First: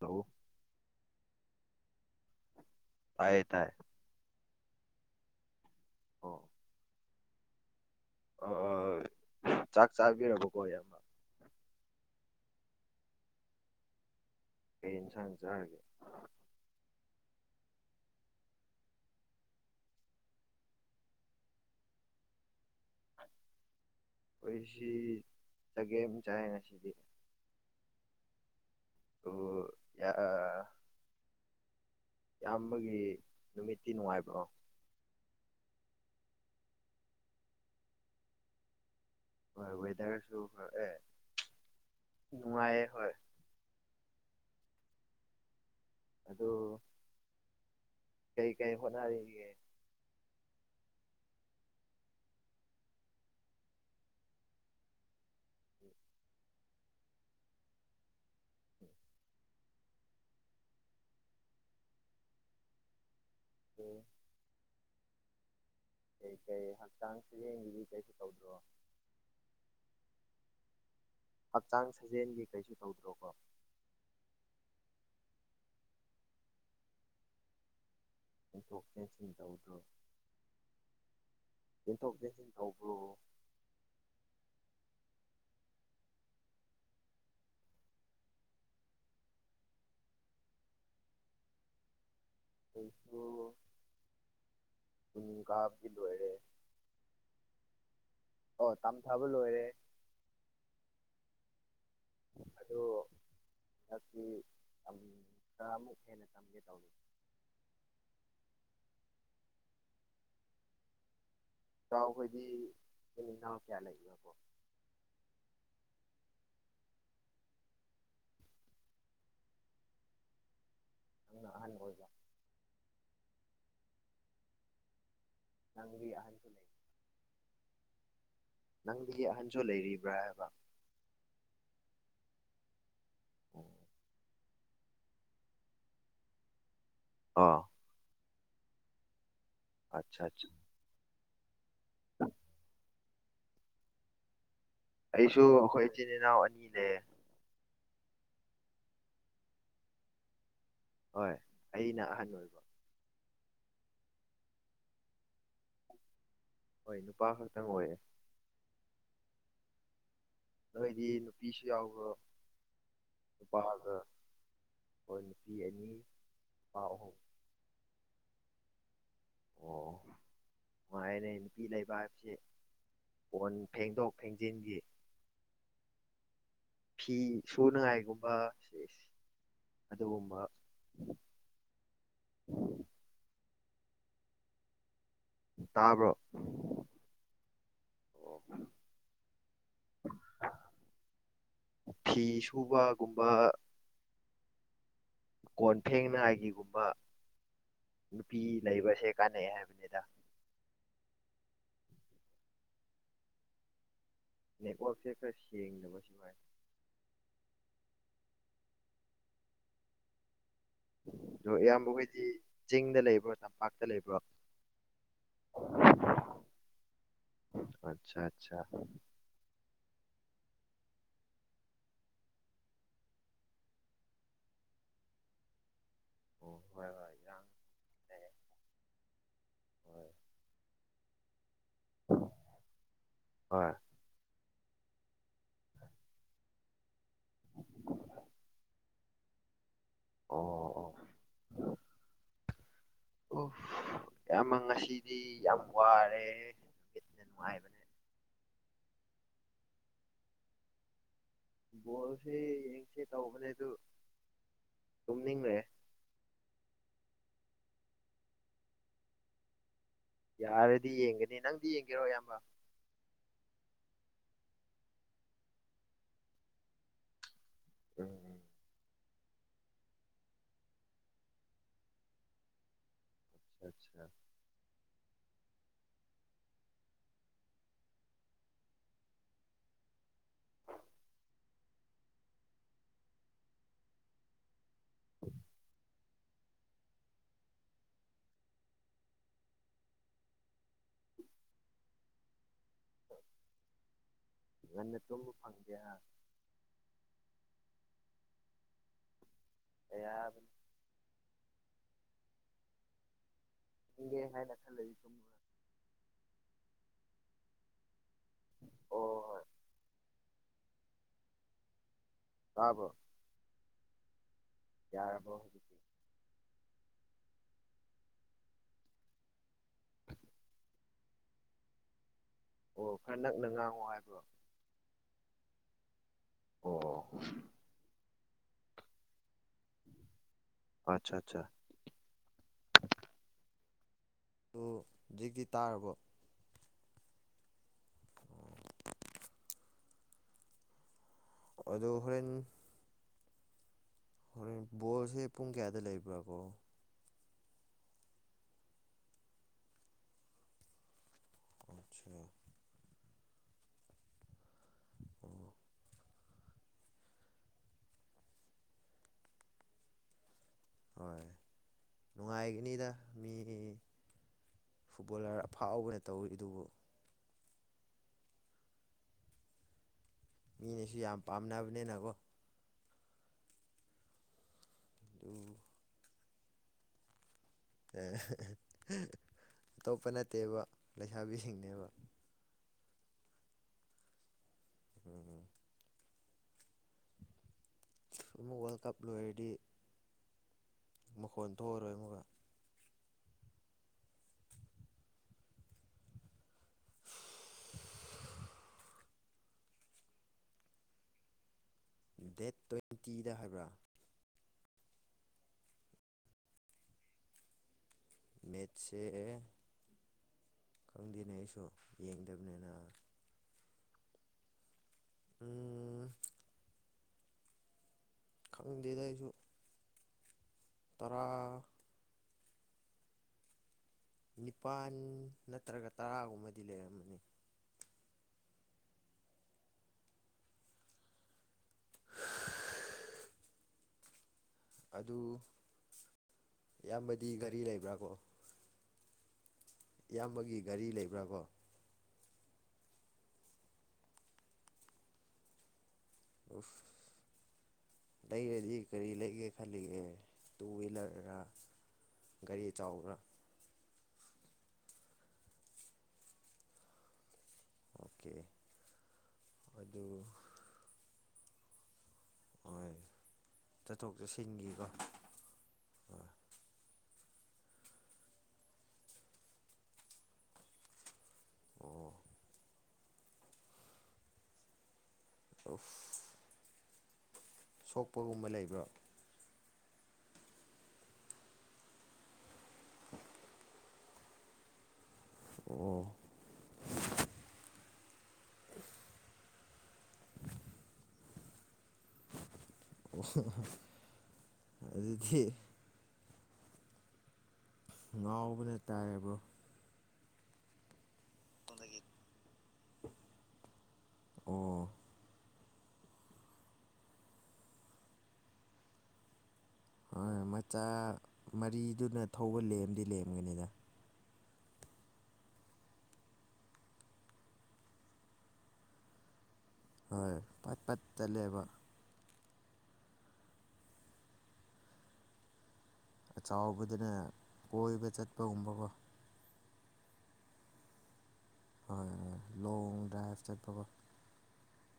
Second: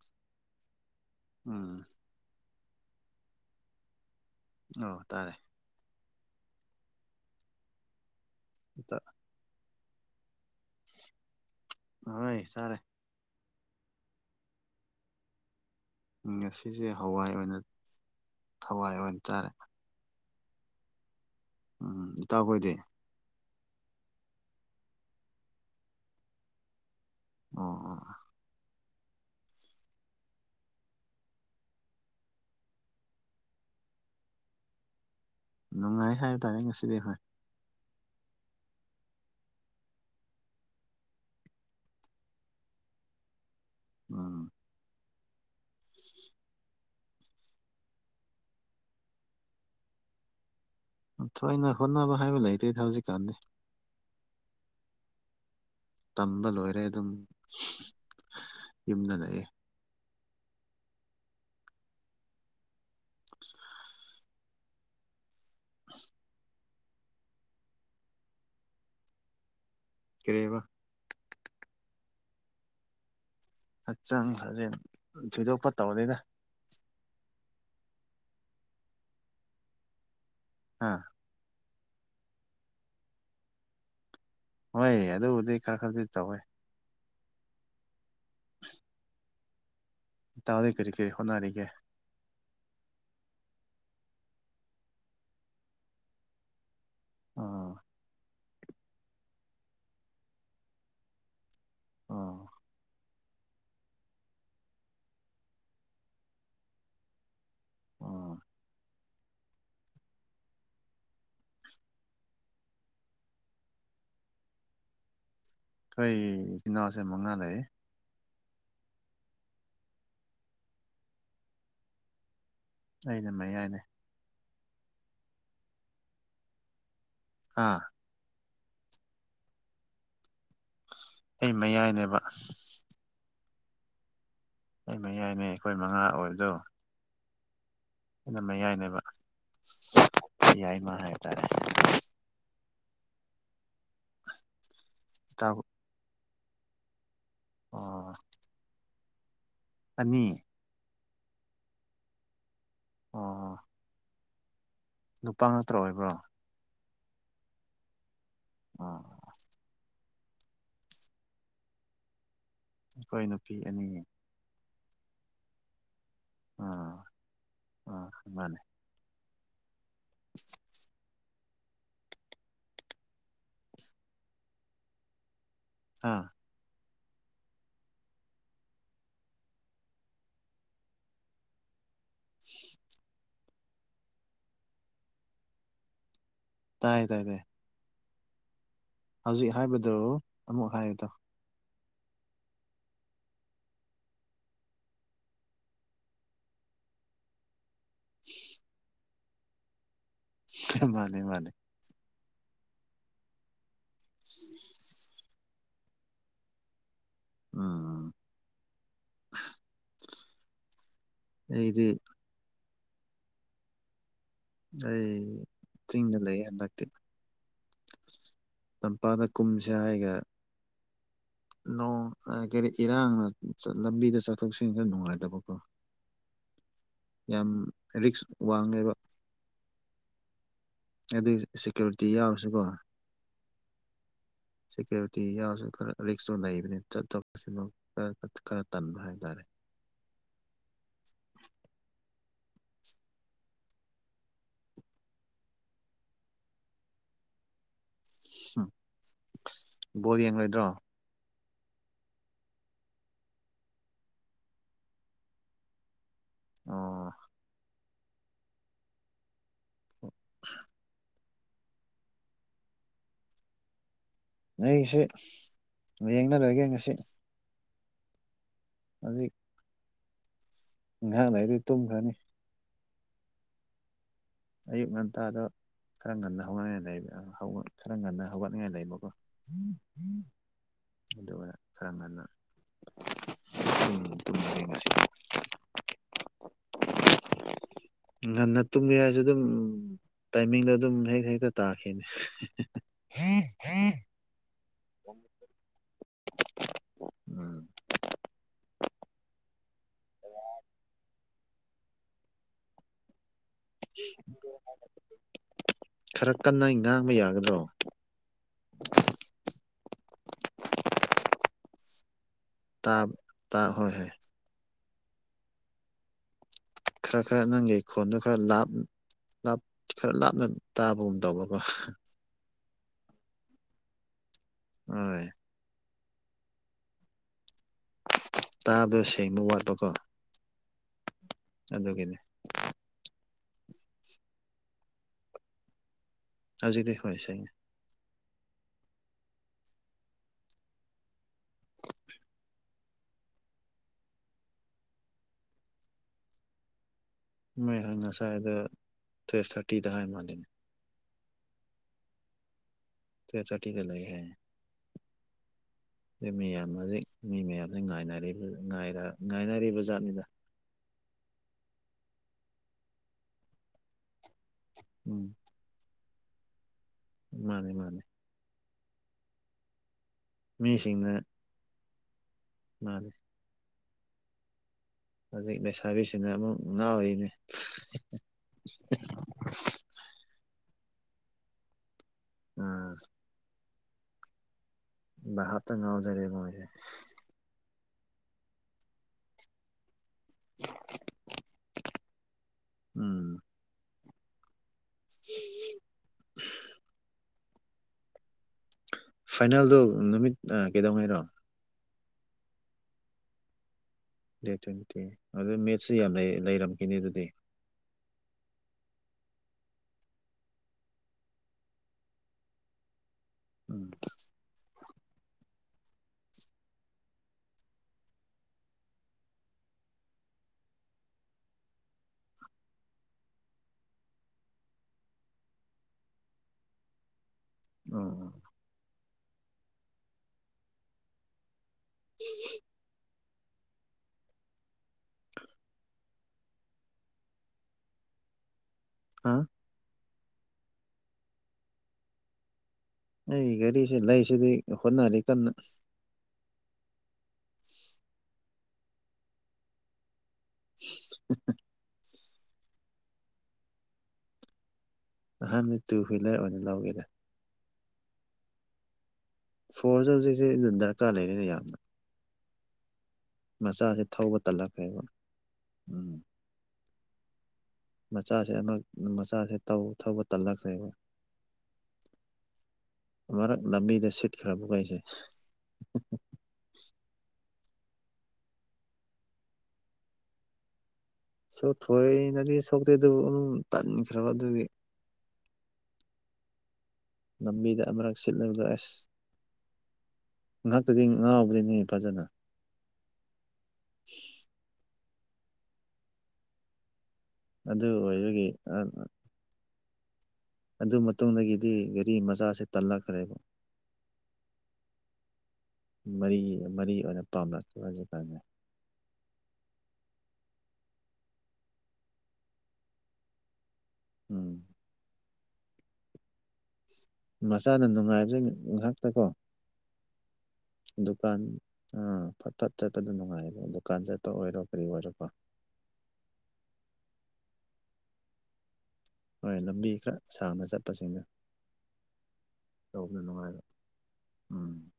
hello ꯎꯝ ꯇꯥꯏ ꯇꯥꯏ ꯑꯣ ꯇꯥꯔꯦ ꯑꯣ ꯑꯇ [inaudible] ꯆꯥꯛ ꯆꯥꯕꯤꯔꯕꯀꯣ ꯌꯥꯝ ꯍꯣꯏ ꯆꯥꯔꯦ ꯀꯩ ꯏꯟꯁꯥꯡ ꯆꯥꯔꯒꯦ ꯉꯁꯤꯁꯦ ꯍꯋꯥꯏ ꯑꯣꯏꯅ ꯍꯋꯥꯏ ꯑꯣꯏꯅ ꯆꯥꯔꯦ ꯎꯝ ꯏꯇꯥꯎ ꯈꯣꯏꯗꯤ ꯑꯩꯈꯣꯏ ꯁꯤ ꯆꯒꯦꯝ ꯆꯥꯏꯅ ꯉꯁꯤꯗꯤ ꯑꯣ ꯑꯣ ꯑꯣ ꯌꯥ ꯏꯌꯥꯝꯕꯒꯤ ꯅꯨꯃꯤꯠꯇꯤ ꯅꯨꯡꯉꯥꯏꯕ꯭ꯔꯣ ꯅꯨꯡꯉꯥꯏ ꯍꯥꯏꯇꯥꯔꯦ ꯉꯁꯤꯗꯤ ꯑꯩ ꯍꯣꯢ ꯍꯣꯏ ꯋꯦꯗꯔꯁꯨ ꯑꯦ ꯅꯨꯡꯉꯥꯏꯌꯦ ꯍꯣꯏ ꯎꯝ ꯑꯗꯣ ꯀꯩ ꯀꯩ ꯍꯣꯠꯅꯔꯤꯀꯦ ꯊꯣꯏꯅ ꯍꯣꯠꯅꯕ ꯍꯥꯏꯕ ꯂꯩꯇꯦꯗ ꯍꯧꯖꯤꯛꯀꯥꯟꯗꯤ ꯇꯝꯕ ꯂꯣꯏꯔꯦ ꯑꯗꯨꯝ ꯌꯨꯝꯗ ꯂꯩꯑꯦ ꯑꯣ ꯀꯩ ꯀꯩ ꯍꯛꯆꯥꯡ ꯁꯔꯦꯡꯒꯤꯗꯤ ꯀꯩꯁꯨ ꯇꯧꯗ꯭ꯔꯣ ꯀꯔꯦꯕ ꯍꯛꯆꯥꯡ ꯁꯥꯖꯦꯜꯒꯤ ꯀꯩꯁꯨ ꯇꯧꯗ꯭ꯔꯣ ꯀꯣ ꯍꯛꯆꯥꯡ ꯐꯖꯦꯟ ꯊꯤꯗꯣꯛꯄ ꯇꯧꯗꯦꯗ ꯑꯗꯨꯊꯣꯛ ꯀꯦꯟꯁꯦꯜ ꯇꯧꯗ꯭ꯔꯣ ꯑꯥ ꯌꯦꯟꯊꯣꯛꯀꯦ ꯇꯧꯕꯔꯣ ꯍꯣꯏ ꯑꯗꯨꯕꯨꯗꯤ ꯈꯔ ꯈꯔꯗꯤ ꯇꯧꯋꯦ ꯇꯥꯗꯩ ꯀꯔꯤ ꯀꯔꯤ ꯍꯣꯠꯅꯔꯤꯒꯦ ꯑꯩꯁꯨ ꯅꯣꯡ ꯇꯥꯕꯗ ꯂꯣꯢꯂꯦ ꯑꯣ ꯑꯣ ꯇꯝꯊꯥꯕ ꯂꯣꯏꯔꯦ ꯑꯣ ꯑꯗꯨ ꯍꯟꯗꯤ ꯇꯔꯥꯃꯨꯛ ꯍꯦꯟꯅ ꯆꯝꯒꯦ ꯇꯧꯔꯤ ꯑꯣ ꯆꯈꯣꯏꯗꯤ ꯏꯤꯟ ꯏꯅꯥꯎ ꯀꯌꯥ ꯂꯩꯕꯀꯣ ꯑꯩꯈꯣꯏ ꯏꯆꯤꯟ ꯏꯅꯥꯎꯁꯦ ꯃꯉꯥ ꯂꯩ ꯅꯪꯅ ꯑꯍꯥꯟꯕ ꯑꯣꯏꯖꯕ ꯑꯩꯅ ꯃꯌꯥꯏꯅꯦ ꯂꯪꯕꯤ ꯑꯍꯟꯁꯨ ꯂꯩ ꯑꯥ ꯅꯪ ꯑꯍꯟꯁꯨ ꯂꯩꯔꯤꯕ꯭ꯔꯥ ꯍꯥꯏꯕ ꯑꯩ ꯃꯌꯥꯏꯅꯦꯕ ꯎ [inaudible] ꯑꯩ ꯃꯌꯥꯏꯅꯦ ꯑꯩꯈꯣꯏ ꯃꯉꯥ ꯑꯣꯏꯕꯗꯣ ꯑꯥ ꯑꯩꯅ ꯃꯌꯥꯏꯅꯦꯕ ꯌꯥꯌꯥꯏꯃ ꯍꯥꯏꯇꯥꯔꯦ ꯑ [inaudible] ꯑꯩꯁꯨ ꯏꯇꯥꯎ ꯑꯩꯈꯣꯏ ꯏꯆꯤꯟ ꯏꯅꯥꯎ ꯑꯅꯤꯅꯦ ꯑꯣ ꯑꯅꯤ ꯍꯣꯏ ꯑꯩꯅ ꯑꯍꯟ ꯑꯣꯏꯕ ꯑꯣ ꯂꯨꯄꯥ ꯅꯠꯇ꯭ꯔ ꯑꯣꯏꯕ꯭ꯔꯣ ꯍꯣꯏ ꯅꯨꯄꯥ ꯈꯛꯇꯪ ꯑꯣꯏꯌꯦ ꯑꯥ ꯅꯣꯏꯗꯤ ꯅꯨꯄꯤꯁꯨ ꯌꯥꯎꯕ ꯑꯩꯈꯣꯏ ꯅꯨꯄꯤ ꯑꯅꯤ ꯅꯨꯄꯥꯒ ꯑꯩꯈꯣꯏ ꯅꯨꯄꯤ ꯑꯅꯤ ꯅꯨꯄꯥ ꯑꯥ ꯑꯍꯨꯝ ꯑꯥ ꯃꯥꯅꯦ ꯑꯣ [inaudible] ꯁꯥꯏꯅꯩ ꯅꯨꯄꯤ ꯂꯩꯕ ꯍꯥꯏꯕꯁꯤ ꯐꯣꯟ ꯐꯦꯡꯗꯣꯛ ꯐꯦꯡꯖꯤꯟꯈꯤ ꯑꯥ ꯐꯤ ꯁꯨꯅꯉꯥꯏꯒꯨꯝꯕ ꯑꯗꯨꯒꯨꯝꯕ ꯇꯥꯕ꯭ꯔꯣ ꯇꯥꯏ ꯇꯥꯏ ꯑꯣ ꯍꯧꯖꯤꯛ ꯍꯥꯏꯕꯗꯨꯣ ꯑꯃꯨꯛ ꯍꯥꯏꯌꯨꯗ ꯐꯤ ꯁꯨꯕꯒꯨꯝꯕ ꯀꯣꯟꯊꯦꯡꯅꯏꯒꯤꯒꯨꯝꯕ ꯅꯨꯄꯤ ꯂꯩꯕꯁꯦ ꯀꯥꯟꯅꯑꯦ ꯍꯥꯏꯕꯅꯤꯗ ꯃꯥꯅꯦ ꯃꯥꯅꯦ ꯅꯦꯠꯋꯛꯁꯦ ꯈꯔ ꯁꯦꯡꯅꯕ ꯁꯨꯃꯥꯏ ꯎꯝ ꯑꯗꯣ ꯏꯌꯥꯝꯕ ꯑꯩꯗꯤ ꯑꯩꯈꯣꯏꯗꯤ ꯆꯤꯡꯗ ꯂꯩꯕ꯭ꯔꯣ ꯇꯝꯄꯥꯛꯇ ꯂꯩꯕ꯭ꯔꯣ ꯑꯩ ꯆꯤꯡꯗ ꯂꯩ ꯍꯟꯗꯛꯇꯤ ꯑꯆꯥ ꯇꯝꯄꯥꯛꯗ ꯀꯨꯝꯁꯦ ꯍꯥꯏꯒ ꯅꯣꯡ ꯀꯔꯤ ꯏꯔꯥꯡꯅ ꯂꯝꯕꯤꯗ ꯆꯠꯊꯣꯛ ꯆꯠꯁꯤꯗ ꯅꯨꯡꯉꯥꯏꯇꯕꯀꯣ ꯑꯣ ꯍꯣꯢ ꯍꯣꯢ ꯌꯥꯝ ꯔꯤꯛꯁ ꯋꯥꯡꯉꯦꯕ ꯍꯣꯏ ꯑꯗꯨ ꯁꯦꯀ꯭ꯌꯨꯔꯤꯇꯤ ꯌꯥꯎꯔꯁꯨꯀꯣ ꯍꯣꯏ ꯁꯦꯀ꯭ꯌꯨꯔꯤꯇꯤ ꯌꯥꯎꯔꯁꯨ ꯈꯔ ꯔꯤꯛꯁꯇ ꯂꯩꯕꯅꯤ ꯆꯠꯇꯣꯄꯁꯤꯃꯛ ꯈꯔ ꯈꯔ ꯇꯟꯕ ꯍꯥꯏꯇꯥꯔꯦ ꯑꯣ ꯑꯣ ꯑꯣ ꯏꯃ ꯉꯁꯤꯗꯤ ꯌꯥꯝ ꯋꯥꯔꯦ ꯍꯦꯟꯅ ꯅꯨꯡꯉꯥꯏꯕꯅꯤ ꯎ ꯕꯣꯜ ꯌꯦꯡꯉꯣꯏꯗ꯭ꯔꯣ ꯕꯣꯜꯁꯤꯦ ꯌꯦꯡꯁꯦ ꯇꯧꯕꯅꯦ ꯑꯗꯨ ꯇꯨꯝꯅꯤꯡꯂꯦ ꯑꯣ ꯌꯥꯔꯗꯤ ꯌꯦꯡꯒꯅꯤ ꯅꯪ ꯗꯤ ꯌꯦꯡꯒꯦꯔꯣ ꯑꯌꯥꯝꯕ ꯑꯩꯁꯤ ꯌꯦ ꯌꯦꯡꯅꯔꯣꯏꯒꯦ ꯉꯁꯤ ꯎꯝ ꯍꯧꯖꯤꯛ ꯉꯥꯢꯍꯥꯛ ꯂꯩꯔꯗꯤ ꯇꯨꯝꯈꯔꯅꯤ ꯑꯆꯥ ꯑꯌꯨꯛ ꯉꯟꯇꯥꯗ ꯈꯔ ꯉꯟꯅ ꯍꯧꯅꯤꯡꯉꯥꯏ ꯂꯩꯕ ꯈꯔ ꯉꯟꯅ ꯍꯧꯒꯠꯅꯤꯡꯉꯥꯏ ꯂꯩꯕꯀꯣ ꯑꯗꯨꯒ ꯈꯔ ꯉꯟꯅ ꯇꯨꯝꯃꯅꯤ ꯉꯁꯤ [unintelligible] ꯉꯟꯅ ꯇꯨꯝꯒꯦ ꯍꯥꯏꯁꯨ ꯑꯗꯨꯝ ꯇꯥꯏꯃꯤꯡꯗꯣ ꯑꯗꯨꯝ ꯍꯦꯛ ꯍꯦꯛꯇ ꯇꯥꯈꯤꯅꯦ ꯉꯥꯟꯅ ꯇꯨꯝꯕ ꯐꯪꯗꯦꯍꯥ ꯎꯝ ꯌꯥ ꯌꯥꯕ [inaudible] ꯍꯪꯦ ꯍꯥꯏꯅ ꯈꯜꯂꯔꯤ ꯁꯨꯝ [inaudible] ꯈꯔ ꯀꯟꯅ ꯉꯥꯡꯕ ꯌꯥꯒꯗ꯭ꯔꯣ ꯑꯣ ꯍꯣꯏ ꯇꯥꯕ꯭ꯔꯣ ꯇꯥ ꯇꯥ ꯍꯣꯏ ꯍꯣꯏ ꯌꯥꯔꯕꯣ ꯈꯔ ꯈꯔ ꯅꯪꯒꯤ ꯈꯣꯟꯗꯣ ꯈꯔ ꯂꯥꯞ ꯂꯥꯞ ꯈꯔ ꯂꯥꯞꯅ ꯇꯥꯕꯒꯨꯝ ꯇꯧꯕꯀꯣ ꯑꯣ ꯈꯔ ꯅꯛꯅ ꯉꯥꯡꯉꯣ ꯍꯥꯏꯕ꯭ꯔꯣ ꯍꯣꯢ ꯑꯣ ꯇꯥꯗꯣ ꯁꯦꯡꯕ ꯋꯥꯠꯄꯀꯣ ꯑꯠꯆꯥ ꯑꯠꯆꯥ ꯑꯗꯨꯒꯤꯅꯤ ꯑꯗꯨ ꯍꯧꯖꯤꯛꯀꯤ ꯇꯥꯔꯕꯣ ꯍꯧꯖꯤꯛꯗꯤ ꯁꯦꯡꯉꯦ ꯑꯗꯨ ꯍꯣꯔꯦꯟ ꯍꯣꯔꯦꯟ ꯕꯣꯔꯁꯦ ꯄꯨꯡ ꯀꯌꯥꯗ ꯂꯩꯕ꯭ꯔꯥ ꯀꯣ ꯃꯣꯏꯍ ꯉꯁꯥꯏꯗ ꯇꯨꯌꯦꯜꯐ ꯊꯥꯔꯇꯤꯗ ꯍꯥꯏ ꯃꯥꯜꯂꯤꯅꯦ ꯑꯆꯥ ꯇꯨꯋꯤꯞ ꯊꯥꯔꯇꯤꯗ ꯂꯩ ꯍꯥꯏꯌꯦ ꯑꯣ ꯑꯩ ꯃꯤꯌꯥꯝ ꯍꯧꯖꯤꯛ ꯃꯤ ꯃꯌꯥꯝꯁꯤ ꯉꯥꯏꯅꯔꯤꯕ ꯉꯥꯏꯅꯔꯤꯕ ꯖꯥꯠꯅꯤꯗ ꯍꯣꯏ ꯅꯨꯡꯉꯥꯏꯒꯅꯤꯗ ꯃꯤ ꯎꯝ ꯐꯨꯠꯕꯣꯂꯥꯔ ꯐꯥꯎꯕꯅ ꯇꯧꯋꯤ ꯑꯗꯨꯕꯨ ꯃꯥꯅꯦ ꯃꯥꯅꯦ ꯃꯤꯅꯁꯨ ꯃꯤꯁꯤꯡꯅ ꯌꯥꯝ ꯄꯥꯝꯅꯕꯅꯤꯅꯀꯣ ꯃꯥꯅꯤ ꯑꯗꯨ ꯍꯧꯖꯤꯛ ꯂꯩꯁꯥꯕꯤꯁꯤꯅ ꯑꯃꯨꯛ ꯉꯥꯎꯔꯤꯅꯦ ꯑꯇꯣꯞꯄ ꯅꯠꯇꯦꯕ ꯂꯩꯁꯥꯕꯤꯁꯤꯡꯅꯦꯕ ꯎꯝ ꯎꯝ ꯚꯥꯞꯇ ꯉꯥꯎꯖꯔꯦꯕ ꯃꯣꯏꯁꯦ ꯁꯨꯃ ꯋꯥꯔꯦꯜꯜꯠ ꯀꯞ ꯂꯔꯗꯤ [inaudible] ꯃꯈꯣꯟ ꯊꯣꯛꯑꯔꯣꯏ ꯑꯃꯨꯒ ꯎꯝ ꯐꯥꯏꯅꯦꯜꯗꯣ ꯅꯨꯃꯤꯠ ꯀꯩꯗꯧꯉꯩꯔꯣ ꯗꯦꯠ ꯇ꯭ꯋꯦꯟꯇꯤꯗ ꯍꯥꯏꯕ꯭ꯔꯥ ꯗꯦꯠ ꯇ꯭ꯋꯦꯟꯇꯤ ꯑꯗꯨ ꯃꯦꯠꯁꯨ ꯌꯥꯝ ꯂꯩꯔꯝꯈꯤꯅꯤ ꯑꯗꯨꯗꯤ ꯃꯦꯠꯆꯦ ꯈꯪꯗꯦꯅꯦ ꯑꯩꯁꯨ ꯌꯦꯡꯗꯕꯅꯤꯅ ꯎꯝ ꯎꯝ ꯈꯪꯅꯤꯡꯗꯦꯗ ꯑꯩꯁꯨ ꯇꯔꯥ ꯅꯤꯄꯥꯜ ꯅꯠꯇ꯭ꯔꯒ ꯇꯔꯥꯒꯨꯝꯕꯗꯤ ꯂꯩꯔꯝꯃꯅꯤ ꯑꯣ ꯑꯗꯨ ꯏꯌꯥꯝꯕꯗꯤ ꯒꯥꯔꯤ ꯂꯩꯕ꯭ꯔꯥ ꯀꯣ ꯑ ꯏꯌꯥꯝꯕꯒꯤ ꯒꯥꯔꯤ ꯂꯩꯕ꯭ꯔꯥꯕꯣ ꯑꯩ ꯘꯔꯤꯁꯤꯦ ꯂꯩꯁꯤꯗꯤ ꯍꯣꯠꯅꯔꯤ ꯀꯟꯅ ꯑꯣꯐ ꯂꯩꯔꯗꯤ ꯀꯔꯤ ꯂꯩꯒꯦ ꯈꯜꯂꯤꯒꯦ ꯇꯨ ꯍꯋ꯭ꯋꯤꯂꯔꯔ ꯒꯥꯔꯤ ꯆꯥꯎꯕ꯭ꯔꯥ ꯑꯍꯥꯟꯕ ꯇꯨ ꯍ꯭ꯋꯤꯂꯔ ꯑꯣꯏꯅ ꯂꯧꯒꯦꯗ ꯑꯣꯀꯦ ꯑꯗꯨ ꯐꯣꯔꯁꯦ ꯍꯧꯖꯤꯛꯁꯦ ꯑꯗꯨꯝ ꯗꯔꯀꯥꯔ ꯂꯩꯔꯤꯦꯅꯦ ꯌꯥꯝꯅ ꯍꯣꯏ ꯃꯆꯥꯁꯦ ꯆꯠꯊꯣꯛ ꯊꯧꯕ ꯆꯠꯁꯤꯟꯒꯤꯀꯣ ꯇꯜꯂꯛꯈ꯭ꯔꯦꯕ ꯎꯝ ꯍꯣꯏ ꯃꯆꯥꯁꯦ ꯑꯃꯨꯛ ꯃꯆꯥꯁꯦꯧ ꯊꯧꯕ ꯇꯜꯂꯛꯈ꯭ꯔꯦꯕ ꯑꯣ ꯃꯔꯛ ꯂꯝꯕꯤꯗ ꯁꯤꯠꯈ꯭ꯔꯕꯈꯩꯁꯦ ꯑꯣꯐ ꯁꯣꯛꯄꯒꯨꯝꯕ ꯂꯩꯕ꯭ꯔꯣ ꯁꯣꯛꯊꯣꯏꯅꯗꯤ ꯁꯣꯛꯇꯦ ꯑꯗꯨꯕꯨ ꯑꯗꯨꯝ ꯇꯟꯈ꯭ꯔꯕ ꯑꯗꯨꯒꯤ ꯑꯣ ꯂꯝꯕꯤꯗ ꯑꯃꯔꯛ ꯁꯤꯠꯂꯕꯗ ꯑꯁ ꯉꯥꯏꯍꯥꯛꯇꯗꯤ ꯉꯥꯎꯕꯗꯤꯅꯤ ꯐꯖꯅ ꯑꯣ [unintelligible] ꯑꯗꯨꯗꯤ ꯑꯗꯨ ꯑꯣꯏꯕꯒꯤ ꯉꯥꯎꯕꯅ ꯇꯥꯔꯦ ꯕ꯭ꯔꯣ ꯑꯗꯨ ꯃꯇꯨꯡꯗꯒꯤꯗꯤ ꯒꯥꯔꯤ ꯃꯆꯥꯁꯦ ꯇꯜꯂꯛꯈ꯭ꯔꯦꯕ ꯑꯣ ꯃꯔꯤ ꯃꯔꯤ ꯑꯣꯏꯅ ꯄꯥꯝꯅꯛꯀ ꯍꯧꯖꯤꯛ ꯀꯥꯟꯗ ꯃꯆꯥ ꯃꯔꯤꯗꯨꯅ ꯊꯧꯕ ꯂꯦꯝꯗꯤ ꯂꯦꯝꯒꯅꯤꯗ ꯎꯝ ꯃꯆꯥꯅ ꯅꯨꯡꯉꯥꯏꯕ ꯉꯥꯛꯇ ꯀꯣ ꯍꯣꯏ ꯄꯠ ꯄꯠ ꯆꯠꯂꯦꯕ ꯎꯝ ꯐꯠ ꯐꯠ ꯆꯠꯄꯗꯣ ꯅꯨꯡꯉꯥꯏꯌꯦꯕꯣ ꯗꯨꯀꯥꯟ ꯆꯠꯄ ꯑꯣꯏꯔꯣ ꯀꯔꯤ ꯑꯣꯏꯔꯣꯀꯣ ꯆꯥꯎꯕꯗꯅ ꯀꯣꯏꯕ ꯆꯠꯄꯒꯨꯝꯕꯀꯣ ꯍꯣꯏ ꯂꯝꯕꯤ ꯈꯔ ꯁꯥꯡꯅ ꯆꯠꯄꯁꯤꯡꯅ ꯍꯣꯏ ꯍꯣꯏ ꯂꯣꯡ ꯇꯧꯕꯅ ꯗ꯭ꯔꯥꯏꯚ ꯅꯨꯡꯉꯥꯏꯕ ꯆꯠꯄꯒꯣ ꯎꯝ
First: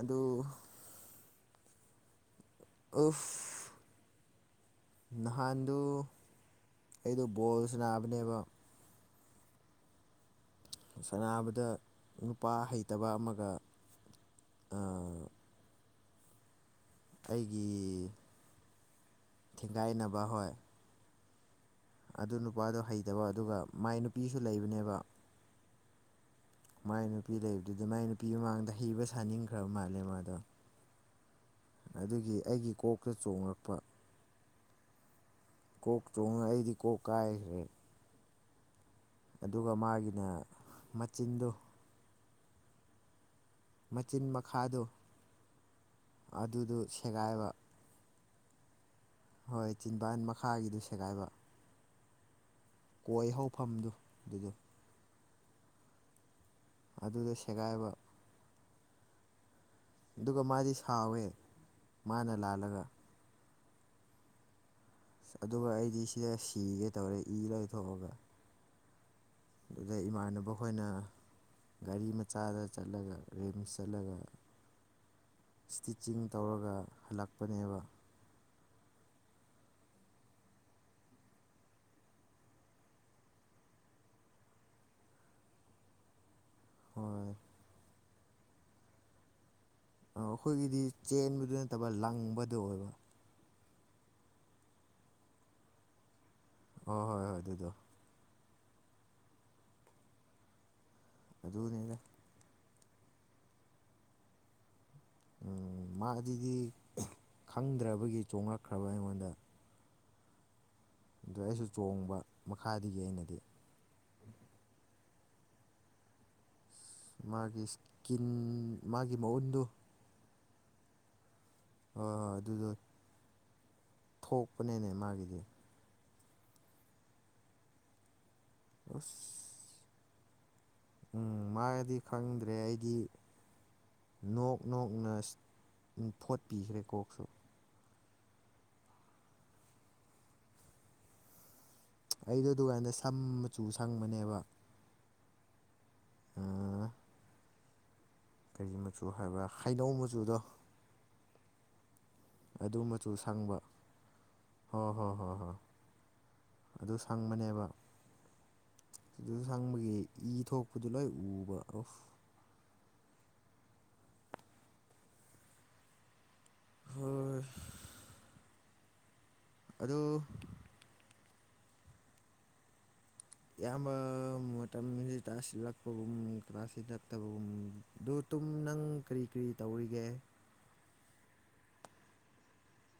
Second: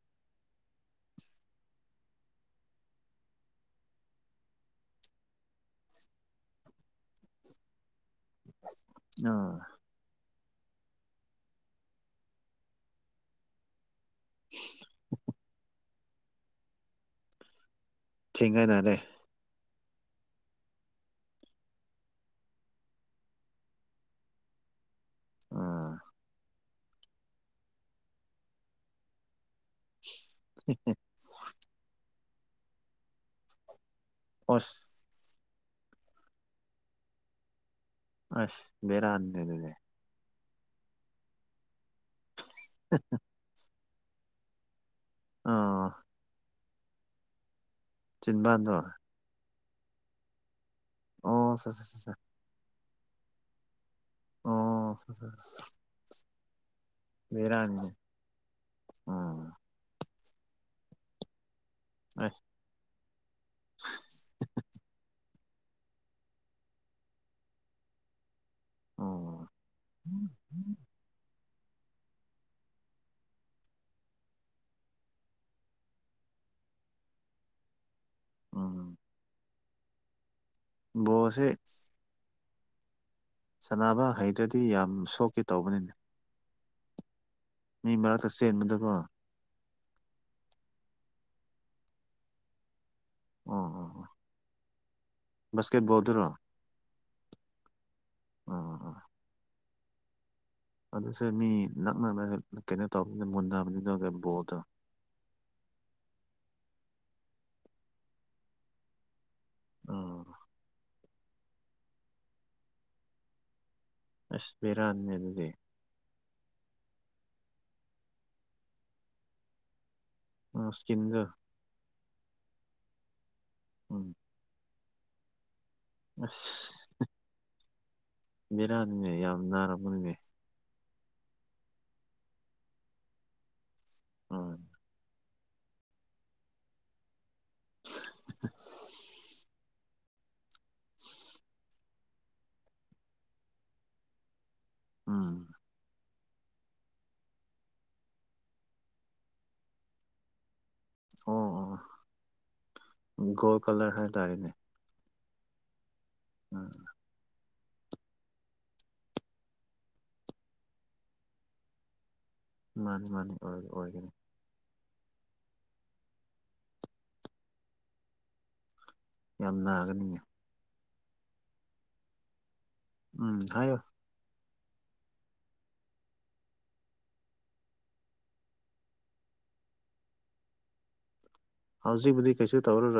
ꯑꯗꯨ ꯑꯣꯐ ꯅꯍꯥꯟꯗꯨ ꯑꯩꯗꯣ ꯕꯣꯜꯁꯨ ꯅꯥꯕꯅꯦꯕ ꯑ ꯁꯅꯥꯅꯕꯗ ꯅꯨꯄꯥ ꯍꯩꯇꯕ ꯑꯃꯒ ꯑꯩꯒꯤ ꯊꯦꯡꯒꯥꯏꯅꯥꯔꯦ ꯊꯤꯡꯒꯥꯏꯅꯕ ꯍꯣꯏ ꯑꯗꯨ ꯅꯨꯄꯥꯗꯣ ꯍꯩꯇꯕ ꯑꯗꯨꯒ ꯃꯥꯏ ꯅꯨꯄꯤꯁꯨ ꯂꯩꯕꯅꯦꯕ ꯑ ꯃꯥꯏ ꯅꯨꯄꯤ ꯂꯩꯕꯗꯨꯗ ꯃꯥꯏ ꯅꯨꯄꯤ ꯃꯃꯥꯡꯗ ꯍꯩꯕ ꯁꯥꯅꯤꯡꯈ꯭ꯔꯕ ꯃꯥꯜꯂꯦ ꯃꯥꯗꯣ ꯎꯝ ꯎꯝ ꯑꯗꯨꯒꯤ ꯑꯩꯒꯤ ꯀꯣꯛꯇ ꯆꯣꯡꯂꯛꯄ ꯑꯁ ꯀꯣꯛ ꯆꯣꯡꯉ ꯑꯩꯗꯤ ꯀꯣꯛ ꯀꯥꯏꯈ꯭ꯔꯦ ꯑꯁ ꯕꯦꯔꯥꯅꯤ ꯑꯗꯨꯒ ꯃꯥꯒꯤꯅ ꯃꯆꯤꯟꯗꯣ ꯍꯥ ꯍꯥ ꯃꯆꯤꯟ ꯃꯈꯥꯗꯨ ꯑꯣ ꯑꯗꯨꯗꯨ ꯁꯦꯒꯥꯏꯕ ꯆꯤꯟꯕꯥꯟꯗꯣ ꯍꯣꯏ ꯆꯤꯟꯕꯥꯥꯟ ꯃꯈꯥꯒꯤꯗꯨꯁꯨ ꯑꯣ ꯑꯆꯥ ꯀꯣꯏ ꯍꯧꯐꯝꯗꯨ ꯑꯗꯨꯗꯣ ꯎ [inaudible] ꯑꯗꯨꯗ ꯁꯦꯒꯥꯏꯕ ꯑꯥ ꯑꯗꯨꯒ ꯃꯥꯗꯤ ꯁꯥꯎꯋꯦ ꯃꯥꯅ ꯑꯁ ꯂꯥꯜꯂꯒ [inaudible] ꯑꯗꯨꯒ ꯑꯩꯗꯤ ꯁꯤꯗ ꯁꯤꯒꯦ ꯇꯧꯔꯦ ꯏ ꯂꯣꯏꯊꯣꯛꯑꯒ ꯑꯣ ꯑꯗꯨꯗ ꯏꯃꯥꯟꯅꯕ ꯑꯩꯈꯣꯏꯅ ꯒꯥꯔꯤ ꯃꯆꯥꯗ ꯆꯠꯂꯒ ꯔꯤꯝꯁ ꯆꯠꯂꯒ ꯏꯁꯇꯤꯆꯤꯡ ꯇꯧꯔꯒ ꯍꯜꯂꯛꯄꯅꯦꯕ ꯎꯝ ꯄꯣꯜꯁꯦ ꯁꯅꯥꯅꯕꯍꯩꯗ꯭ꯔꯗꯤ ꯌꯥꯝ ꯁꯣꯛꯀꯦ ꯇꯧꯕꯅꯤꯅꯦ ꯍꯣꯢ ꯃꯤ ꯃꯔꯛꯇ ꯆꯦꯟꯕꯗꯀꯣ ꯑꯩꯈꯣꯏꯒꯤꯗꯤ ꯆꯦꯟꯕꯗꯨ ꯅꯠꯇꯕ ꯂꯪꯕꯗꯣ ꯑꯣꯏꯕ ꯑꯣ ꯑꯣ ꯕꯥꯁꯀꯦꯠꯕꯣꯜꯗꯨꯔꯣ ꯑꯣ ꯍꯣꯏ ꯍꯣꯏ ꯑꯗꯨꯗꯣ ꯑꯣ ꯑꯗꯨ ꯁꯦ ꯃꯤ ꯑꯗꯨꯅꯤꯗ ꯅꯛꯅꯕ ꯀꯩꯅꯣ ꯇꯧꯕꯅꯤꯅ ꯃꯨꯟꯅꯕꯅꯤꯅ ꯇꯧ ꯕꯣꯜꯗꯣ ꯃꯥ ꯑꯗꯨꯗꯤ ꯈꯪꯗ꯭ꯔꯕꯒꯤ ꯆꯣꯡꯂꯛꯈ꯭ꯔꯕ ꯑꯩꯉꯣꯟꯗ ꯑꯝ ꯑꯗ ꯑꯩꯁꯨ ꯆꯣꯡꯕ ꯃꯈꯥꯗꯒꯤ ꯑꯩꯅꯗꯤ ꯑꯁ ꯄꯔꯥꯅꯤ ꯑꯗꯨꯗꯤ ꯃꯥꯒꯤ ꯏꯁꯀꯤꯟ ꯃꯥꯒꯤ ꯃꯎꯟꯗꯨ ꯎ ꯁꯤꯀꯤꯖ ꯍꯣꯏ ꯍꯣꯏ ꯑꯗꯨꯗꯣ ꯎꯝ ꯊꯣꯛꯄꯅꯦꯅꯦ ꯃꯥꯒꯤꯗꯤ ꯑꯁ ꯕꯤꯔꯥꯅꯤꯅꯦ ꯑꯁ ꯌꯥꯝ ꯅꯥꯔꯝꯕꯅꯤꯅꯦ ꯎꯝ ꯃꯥꯒꯤꯗꯤ ꯈꯪꯗ꯭ꯔꯦ ꯑꯩꯗꯤ ꯅꯣꯛ ꯎꯝ ꯅꯣꯛꯅ ꯝ ꯐꯣꯠ ꯄꯤꯈ꯭ꯔꯦ ꯀꯣꯛꯁꯨ [inaudible] ꯑꯩꯗꯣ ꯑꯗꯨꯗꯨꯀꯥꯟꯗ ꯁꯝ ꯃꯆꯨ ꯁꯪꯕꯅꯦꯕ ꯎꯝ ꯑꯥ ꯀꯔꯤ ꯃꯆꯨ ꯍꯥꯏꯕꯥ ꯍꯩꯅꯧ ꯃꯆꯨꯗꯣ ꯑꯣ ꯑꯣ ꯑꯗꯨ ꯃꯆꯨ ꯒꯣꯜ ꯁꯪꯕ ꯀꯂꯔ ꯍꯥꯏꯇꯥꯔꯦꯅꯦ ꯍꯣꯏ ꯍꯣꯏ ꯍꯣꯏ ꯍꯣꯏ ꯎꯝ ꯑꯗꯨ ꯁꯪꯕꯅꯦꯕ ꯑꯗꯨ ꯁꯪꯕꯒꯤ ꯏ ꯊꯣꯛꯄꯗꯨ ꯂꯣꯏ ꯎꯕ ꯑ ꯃꯥꯅꯤ ꯃꯥꯅꯤ ꯑꯣꯏ ꯑꯣꯏꯒꯅꯤ ꯍꯣꯏ ꯌꯥꯝ ꯑꯗꯣ ꯅꯥꯒꯅꯤꯉꯦ ꯎꯝ ꯍꯥꯏꯌꯣ ꯢꯌꯥꯝꯕ ꯇꯁꯤ ꯂꯛꯄꯨꯝꯁꯨꯝ ꯅꯪ ꯀꯔꯤ ꯀ꯭ꯔꯤ ꯇꯧꯔꯤꯒꯦ ꯍꯧꯖꯤꯛꯕꯨꯗꯤ ꯀꯩꯁꯨ ꯇꯧꯔꯔꯣꯏ